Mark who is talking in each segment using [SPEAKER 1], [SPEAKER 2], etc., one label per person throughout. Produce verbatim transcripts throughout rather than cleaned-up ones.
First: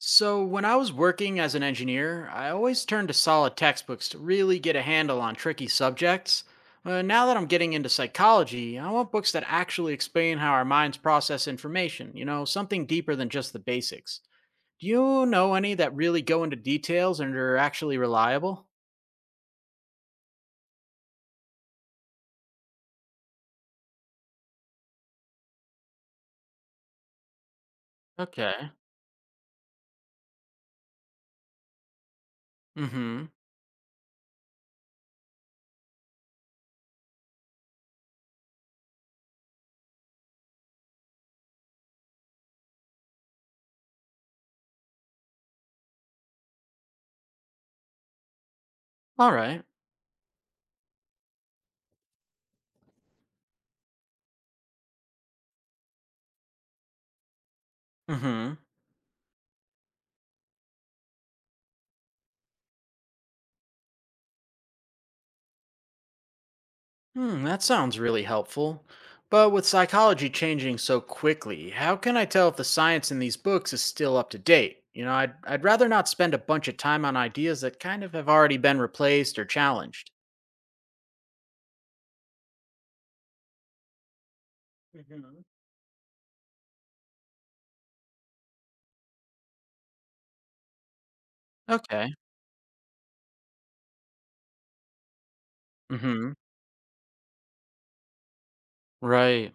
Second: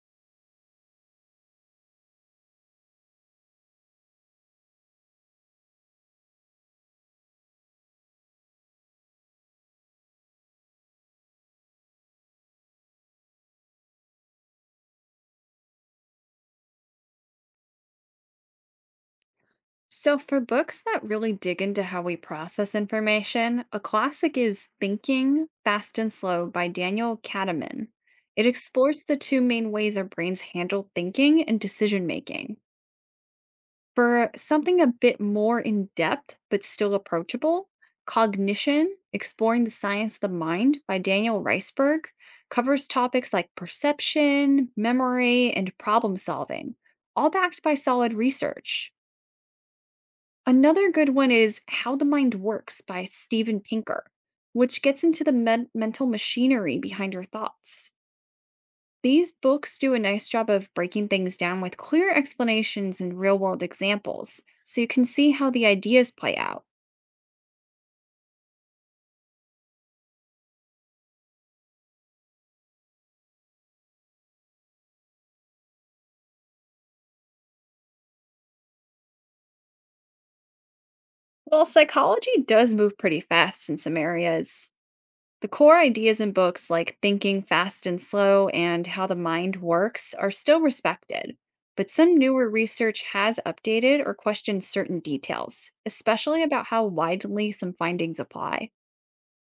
[SPEAKER 1] So, when I was working as an engineer, I always turned to solid textbooks to really get a handle on tricky subjects. Uh, now that I'm getting into psychology, I want books that actually explain how our minds process information, you know, something deeper than just the basics. Do you know any that really go into details and are actually reliable?
[SPEAKER 2] So, for books that really dig into how we process information, a classic is Thinking Fast and Slow by Daniel Kahneman. It
[SPEAKER 1] Okay.
[SPEAKER 2] explores the two main ways our brains handle thinking and decision making.
[SPEAKER 1] Mm hmm.
[SPEAKER 2] For something a bit more in depth but still approachable, Cognition Exploring the Science of the Mind by Daniel Riceberg covers topics like perception, memory, and problem solving, all backed by solid research.
[SPEAKER 1] All right.
[SPEAKER 2] Another good one is How the Mind Works by Steven Pinker, which gets into the men- mental machinery behind your thoughts.
[SPEAKER 1] Mm hmm.
[SPEAKER 2] These books do a nice job of breaking things down with clear explanations and real world examples, so you can see how the ideas play out.
[SPEAKER 1] Hmm, that sounds really helpful. But with psychology changing so quickly, how can I tell if the science in these books is still up to date? You know, I'd, I'd rather not spend a bunch of time on ideas that kind of have already been replaced or challenged.
[SPEAKER 2] While psychology does move pretty fast in some areas,
[SPEAKER 1] Hmm.
[SPEAKER 2] the core ideas in books like Thinking Fast and Slow and How the Mind Works are still respected, but
[SPEAKER 1] Okay.
[SPEAKER 2] some newer research has updated or questioned certain details,
[SPEAKER 1] Mm-hmm.
[SPEAKER 2] especially about how widely some findings apply.
[SPEAKER 1] Right.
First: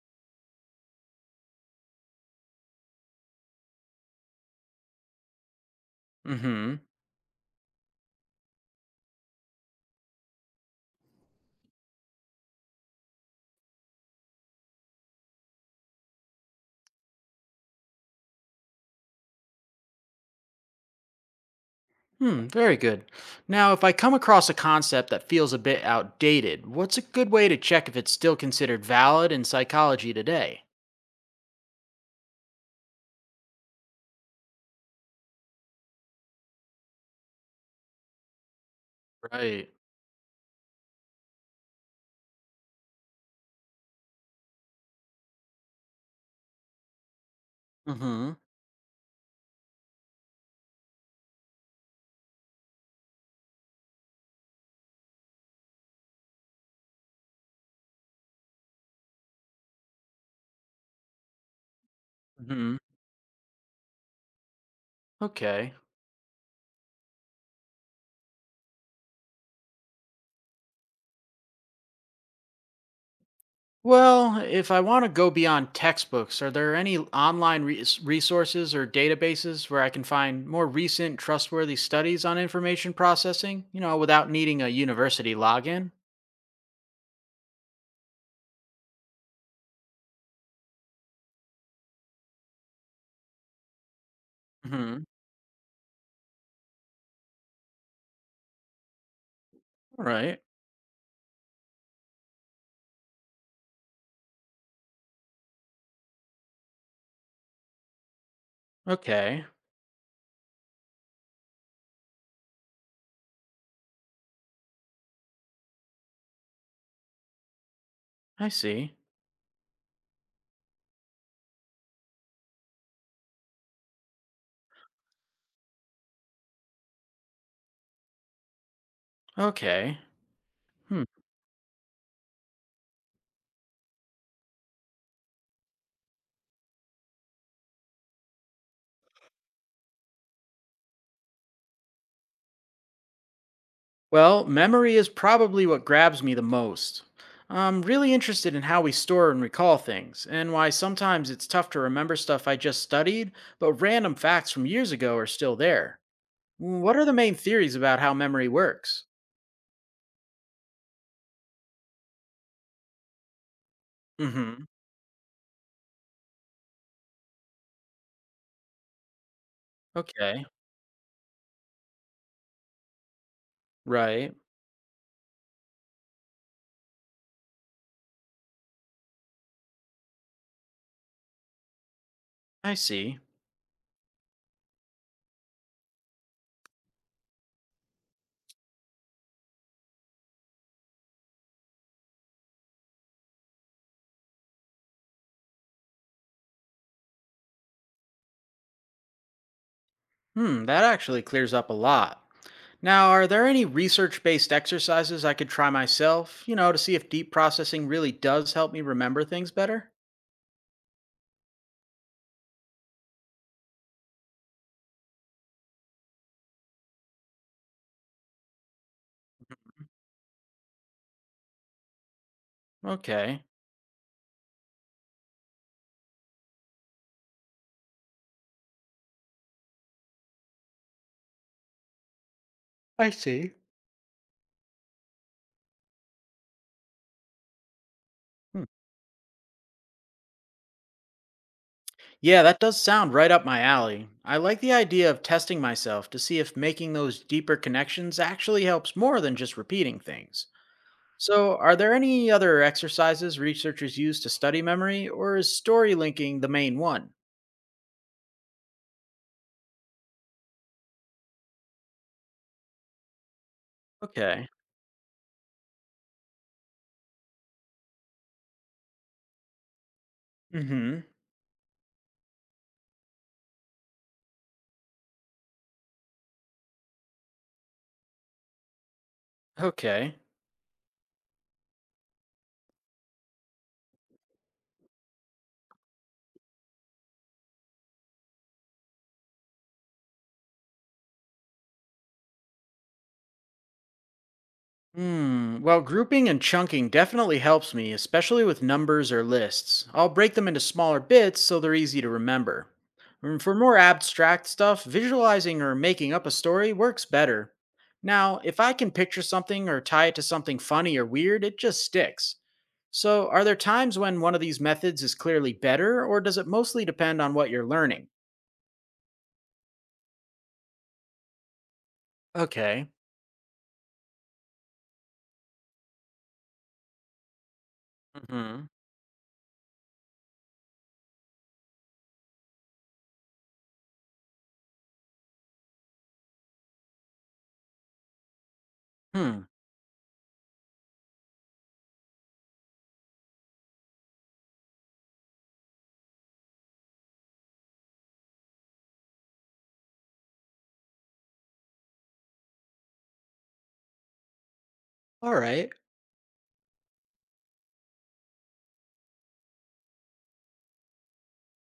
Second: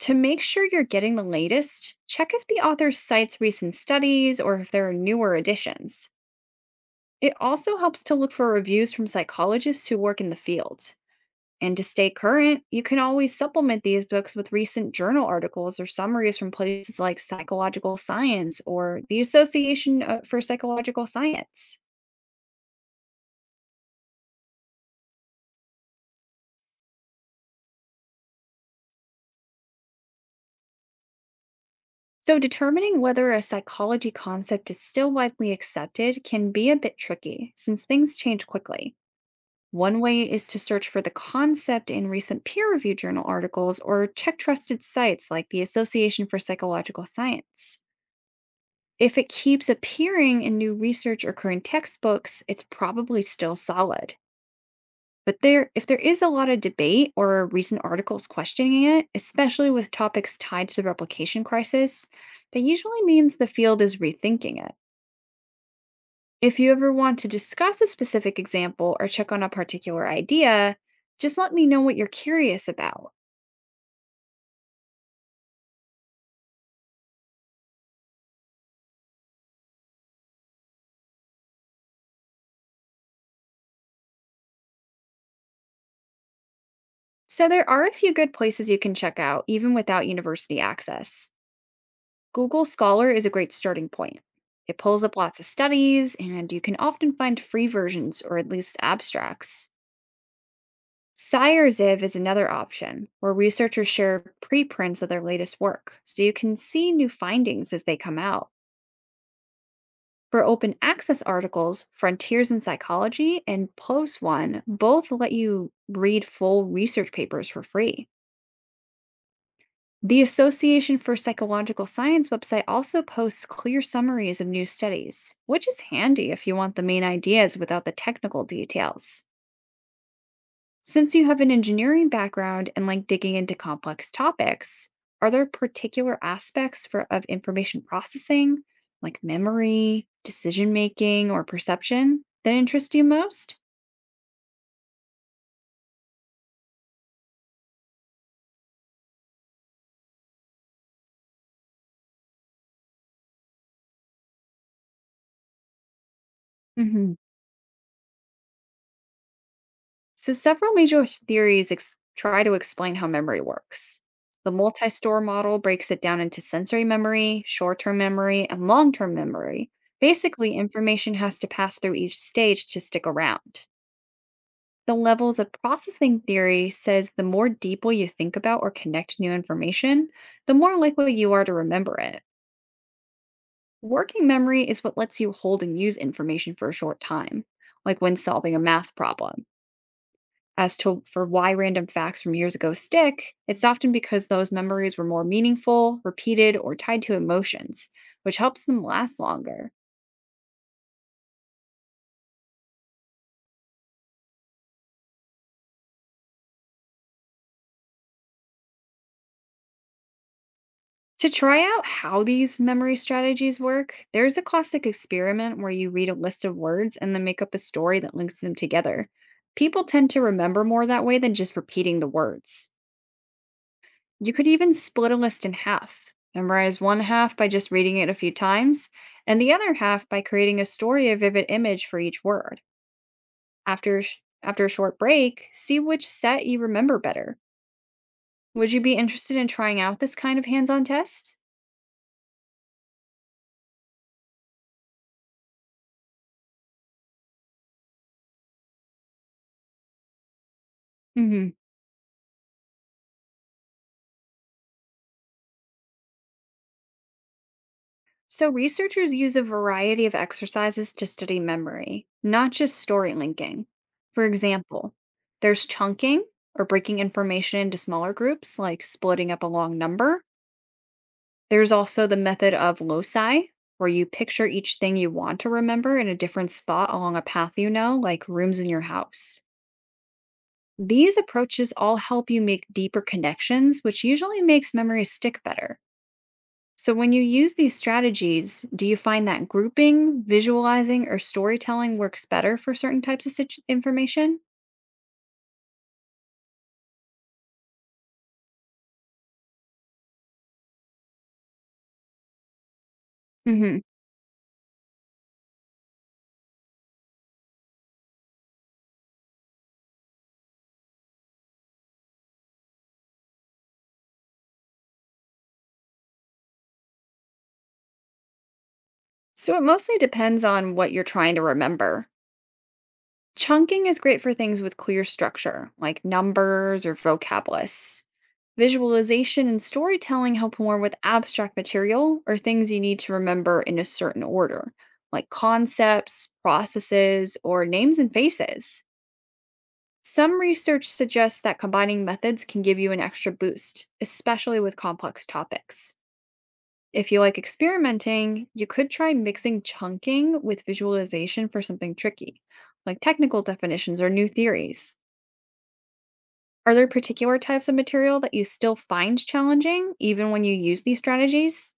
[SPEAKER 2] To make sure you're getting the latest, check if the author cites recent studies or if there are newer additions.
[SPEAKER 1] Mm-hmm.
[SPEAKER 2] It also helps to look for reviews from psychologists who work in the field. And to stay current, you can always supplement these books with recent journal articles or summaries from places like Psychological Science or the Association uh, for Psychological Science.
[SPEAKER 1] Hmm, very good. Now, if I come across a concept that feels a bit outdated, what's a good way to check if it's still considered valid in psychology today?
[SPEAKER 2] So, determining whether a psychology concept is still widely accepted can be a bit tricky since things change quickly.
[SPEAKER 1] Right.
[SPEAKER 2] One way is to search for the concept in recent peer reviewed journal articles or check trusted sites like the Association for Psychological Science.
[SPEAKER 1] Mm-hmm.
[SPEAKER 2] If it keeps appearing in new research or current textbooks, it's probably still solid. But there, if there is a lot of debate or recent articles questioning it, especially with topics tied to the replication crisis, that
[SPEAKER 1] Mm-hmm.
[SPEAKER 2] usually means the field is rethinking it.
[SPEAKER 1] Okay.
[SPEAKER 2] If you ever want to discuss a specific example or check on a particular idea, just let me know what you're curious about.
[SPEAKER 1] Well, if I want to go beyond textbooks, are there any online res- resources or databases where I can find more recent, trustworthy studies on information processing, you know, without needing a university login?
[SPEAKER 2] So, there are a few good places you can check out, even without university access. Google Scholar is a great starting point. It pulls
[SPEAKER 1] Hmm.
[SPEAKER 2] up lots of studies, and you can often find free versions or at least abstracts.
[SPEAKER 1] All right.
[SPEAKER 2] SciRZiv is another option, where researchers share preprints of their latest work, so you can see new findings as they come out.
[SPEAKER 1] Okay.
[SPEAKER 2] For open access articles, Frontiers in Psychology and PLOS One both let you read full research papers for free.
[SPEAKER 1] I see.
[SPEAKER 2] The Association for Psychological Science website also posts clear summaries of new studies, which is handy if you want the main ideas without the technical details.
[SPEAKER 1] Okay. Hmm.
[SPEAKER 2] Since you have an engineering background and like digging into complex topics, are there particular aspects for, of information processing, like memory, decision making, or perception, that interest you most?
[SPEAKER 1] Well, memory is probably what grabs me the most. I'm really interested in how we store and recall things, and why sometimes it's tough to remember stuff I just studied, but random facts from years ago are still there. Mm. What are the
[SPEAKER 2] Mhm.
[SPEAKER 1] main theories about how memory works?
[SPEAKER 2] So, several major theories ex- try to explain how memory works. The
[SPEAKER 1] Mhm.
[SPEAKER 2] multi store model breaks it down into sensory memory, short term memory, and long term memory.
[SPEAKER 1] Okay.
[SPEAKER 2] Basically, information has to pass through each stage to stick around.
[SPEAKER 1] Right.
[SPEAKER 2] The levels of processing theory says the more deeply you think about or connect new information, the more likely you are to remember it.
[SPEAKER 1] I see.
[SPEAKER 2] Working memory is what lets you hold and use information for a short time, like when solving a math problem. As to for why random facts from years ago stick, it's often because those memories were more meaningful, repeated, or tied to emotions, which helps them last longer.
[SPEAKER 1] Hmm, that actually clears up a lot. Now, are there any research-based exercises I could try myself, you know, to see if deep processing really does help me remember things better?
[SPEAKER 2] To try out how these memory strategies work, there's a classic experiment where you read a list of words and then make up a story that links them together. People tend to remember more that way than just repeating the words.
[SPEAKER 1] Okay.
[SPEAKER 2] You could even split a list in half. Memorize one half by just reading it a few times, and the other half by creating a story or vivid image for each word.
[SPEAKER 1] I see.
[SPEAKER 2] After sh- after a short break, see which set you remember better.
[SPEAKER 1] Hmm.
[SPEAKER 2] Would you be interested in trying out this kind of hands-on test?
[SPEAKER 1] Yeah, that does sound right up my alley. I like the idea of testing myself to see if making those deeper connections actually helps more than just repeating things.
[SPEAKER 2] Hmm.
[SPEAKER 1] So, are there any other exercises researchers use to study memory, or is story linking the main one?
[SPEAKER 2] So researchers use a variety of exercises to study memory, not just story linking. For
[SPEAKER 1] Okay.
[SPEAKER 2] example, there's chunking or breaking information into smaller groups, like splitting up a long number.
[SPEAKER 1] Hmm.
[SPEAKER 2] There's also the method of loci, where you picture each thing you want to remember in a different spot along a path you know, like rooms in your house.
[SPEAKER 1] Okay.
[SPEAKER 2] These approaches all help you make deeper connections, which usually makes memories stick better. So, when you use these strategies, do you find that grouping, visualizing, or storytelling works better for certain types of situ- information?
[SPEAKER 1] Hmm. Well, grouping and chunking definitely helps me, especially with numbers or lists. I'll break them into smaller bits so they're easy to remember. And for more
[SPEAKER 2] Hmm.
[SPEAKER 1] abstract stuff, visualizing or making up a story works better. Now, if I can picture something or tie it to something funny or weird, it just sticks. So, are there times when one of these methods is clearly better, or does it mostly depend on what you're learning?
[SPEAKER 2] So, it mostly depends on what you're trying to remember.
[SPEAKER 1] Okay.
[SPEAKER 2] Chunking is great for things with clear structure, like numbers or vocab lists.
[SPEAKER 1] Hmm.
[SPEAKER 2] Visualization and storytelling help more with abstract material or things you need to remember in a certain order, like concepts, processes, or names and faces.
[SPEAKER 1] Hmm.
[SPEAKER 2] Some research suggests that combining methods can give you an extra boost, especially with complex topics. If you like experimenting, you could try mixing chunking with visualization for something tricky, like technical definitions or new theories.
[SPEAKER 1] All right.
[SPEAKER 2] Are there particular types of material that you still find challenging, even when you use these strategies?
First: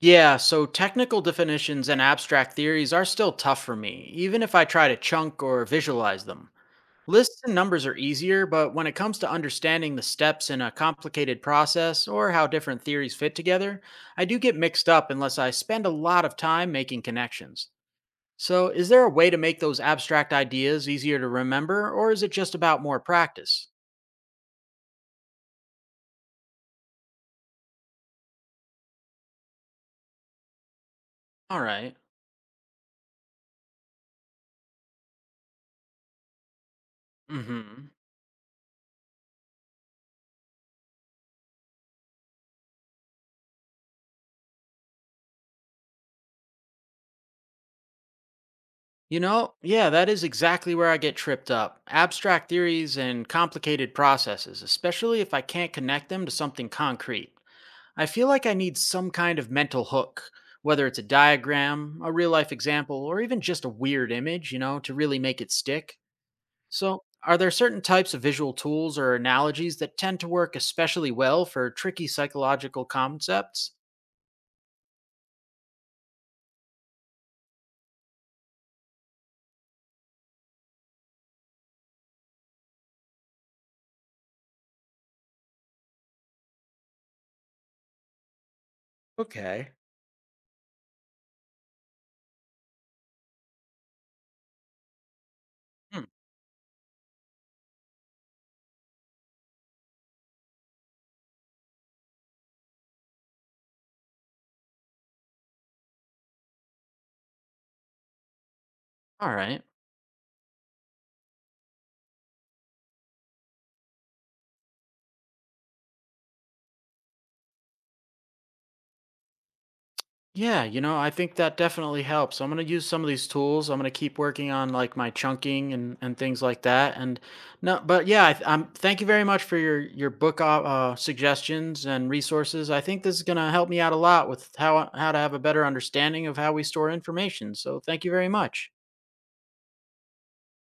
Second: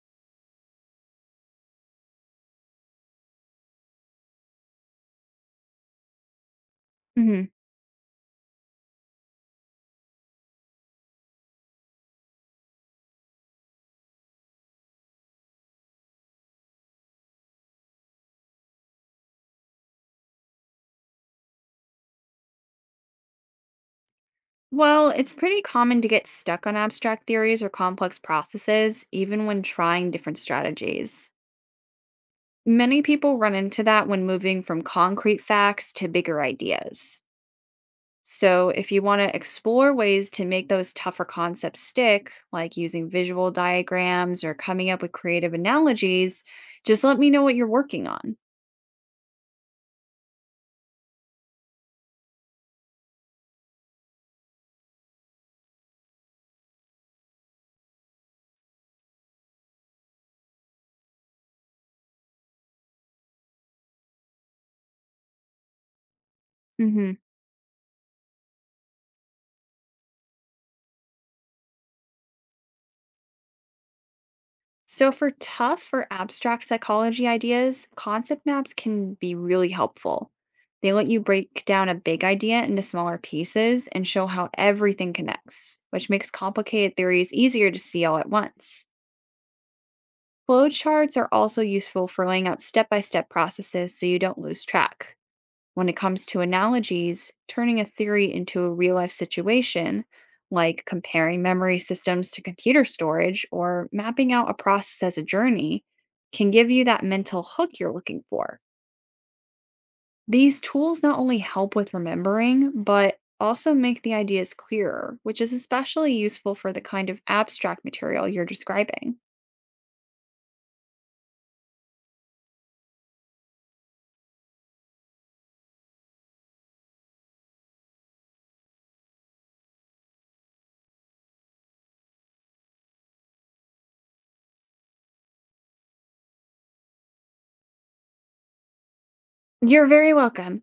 [SPEAKER 1] Yeah, so technical definitions and abstract theories are still tough for me, even if I try to chunk or visualize them. Lists
[SPEAKER 2] Hmm.
[SPEAKER 1] and numbers are easier, but when it comes to understanding the steps in a complicated process or how different theories fit together, I do get mixed up unless I spend a lot of time making connections. So, is there a way to make those abstract ideas easier to remember, or is it just about more practice?
[SPEAKER 2] Well, it's pretty common to get stuck on abstract theories or complex processes, even when trying different strategies.
[SPEAKER 1] All right.
[SPEAKER 2] Many people run into that when moving from concrete facts to bigger ideas.
[SPEAKER 1] Mm hmm.
[SPEAKER 2] So, if you want to explore ways to make those tougher concepts stick, like using visual diagrams or coming up with creative analogies, just let me know what you're working on.
[SPEAKER 1] You know, yeah, that is exactly where I get tripped up. Abstract theories and complicated processes, especially if I can't connect them to something concrete. I feel like I need some kind of mental hook, whether it's a diagram, a real life example, or even just a weird image, you know, to really make it stick. So,
[SPEAKER 2] Hmm.
[SPEAKER 1] are there certain types of visual tools or analogies that tend to work especially well for tricky psychological concepts?
[SPEAKER 2] So, for tough or abstract psychology ideas, concept maps can be really helpful. They let you break down a big idea into smaller pieces and show how everything connects, which makes complicated theories easier to see all at once.
[SPEAKER 1] Okay.
[SPEAKER 2] Flowcharts are also useful for laying out step by step processes so you don't lose track. When it
[SPEAKER 1] Hmm,
[SPEAKER 2] comes to analogies, turning a theory into a real life situation, like comparing memory systems to computer storage or mapping out a process as a journey, can give you that mental hook you're looking for.
[SPEAKER 1] all right.
[SPEAKER 2] These tools not only help with remembering, but also make the ideas clearer, which is especially useful for the kind of abstract material you're describing.
[SPEAKER 1] Yeah, you know, I think that definitely helps. I'm going to use some of these tools. I'm going to keep working on like my chunking and and things like that. And no, but yeah, I, th- I'm thank you very much for your your book uh, uh, suggestions and resources. I think this is going to help me out a lot with how how to have a better understanding of how we store information. So, thank you very much.
[SPEAKER 2] You're very welcome.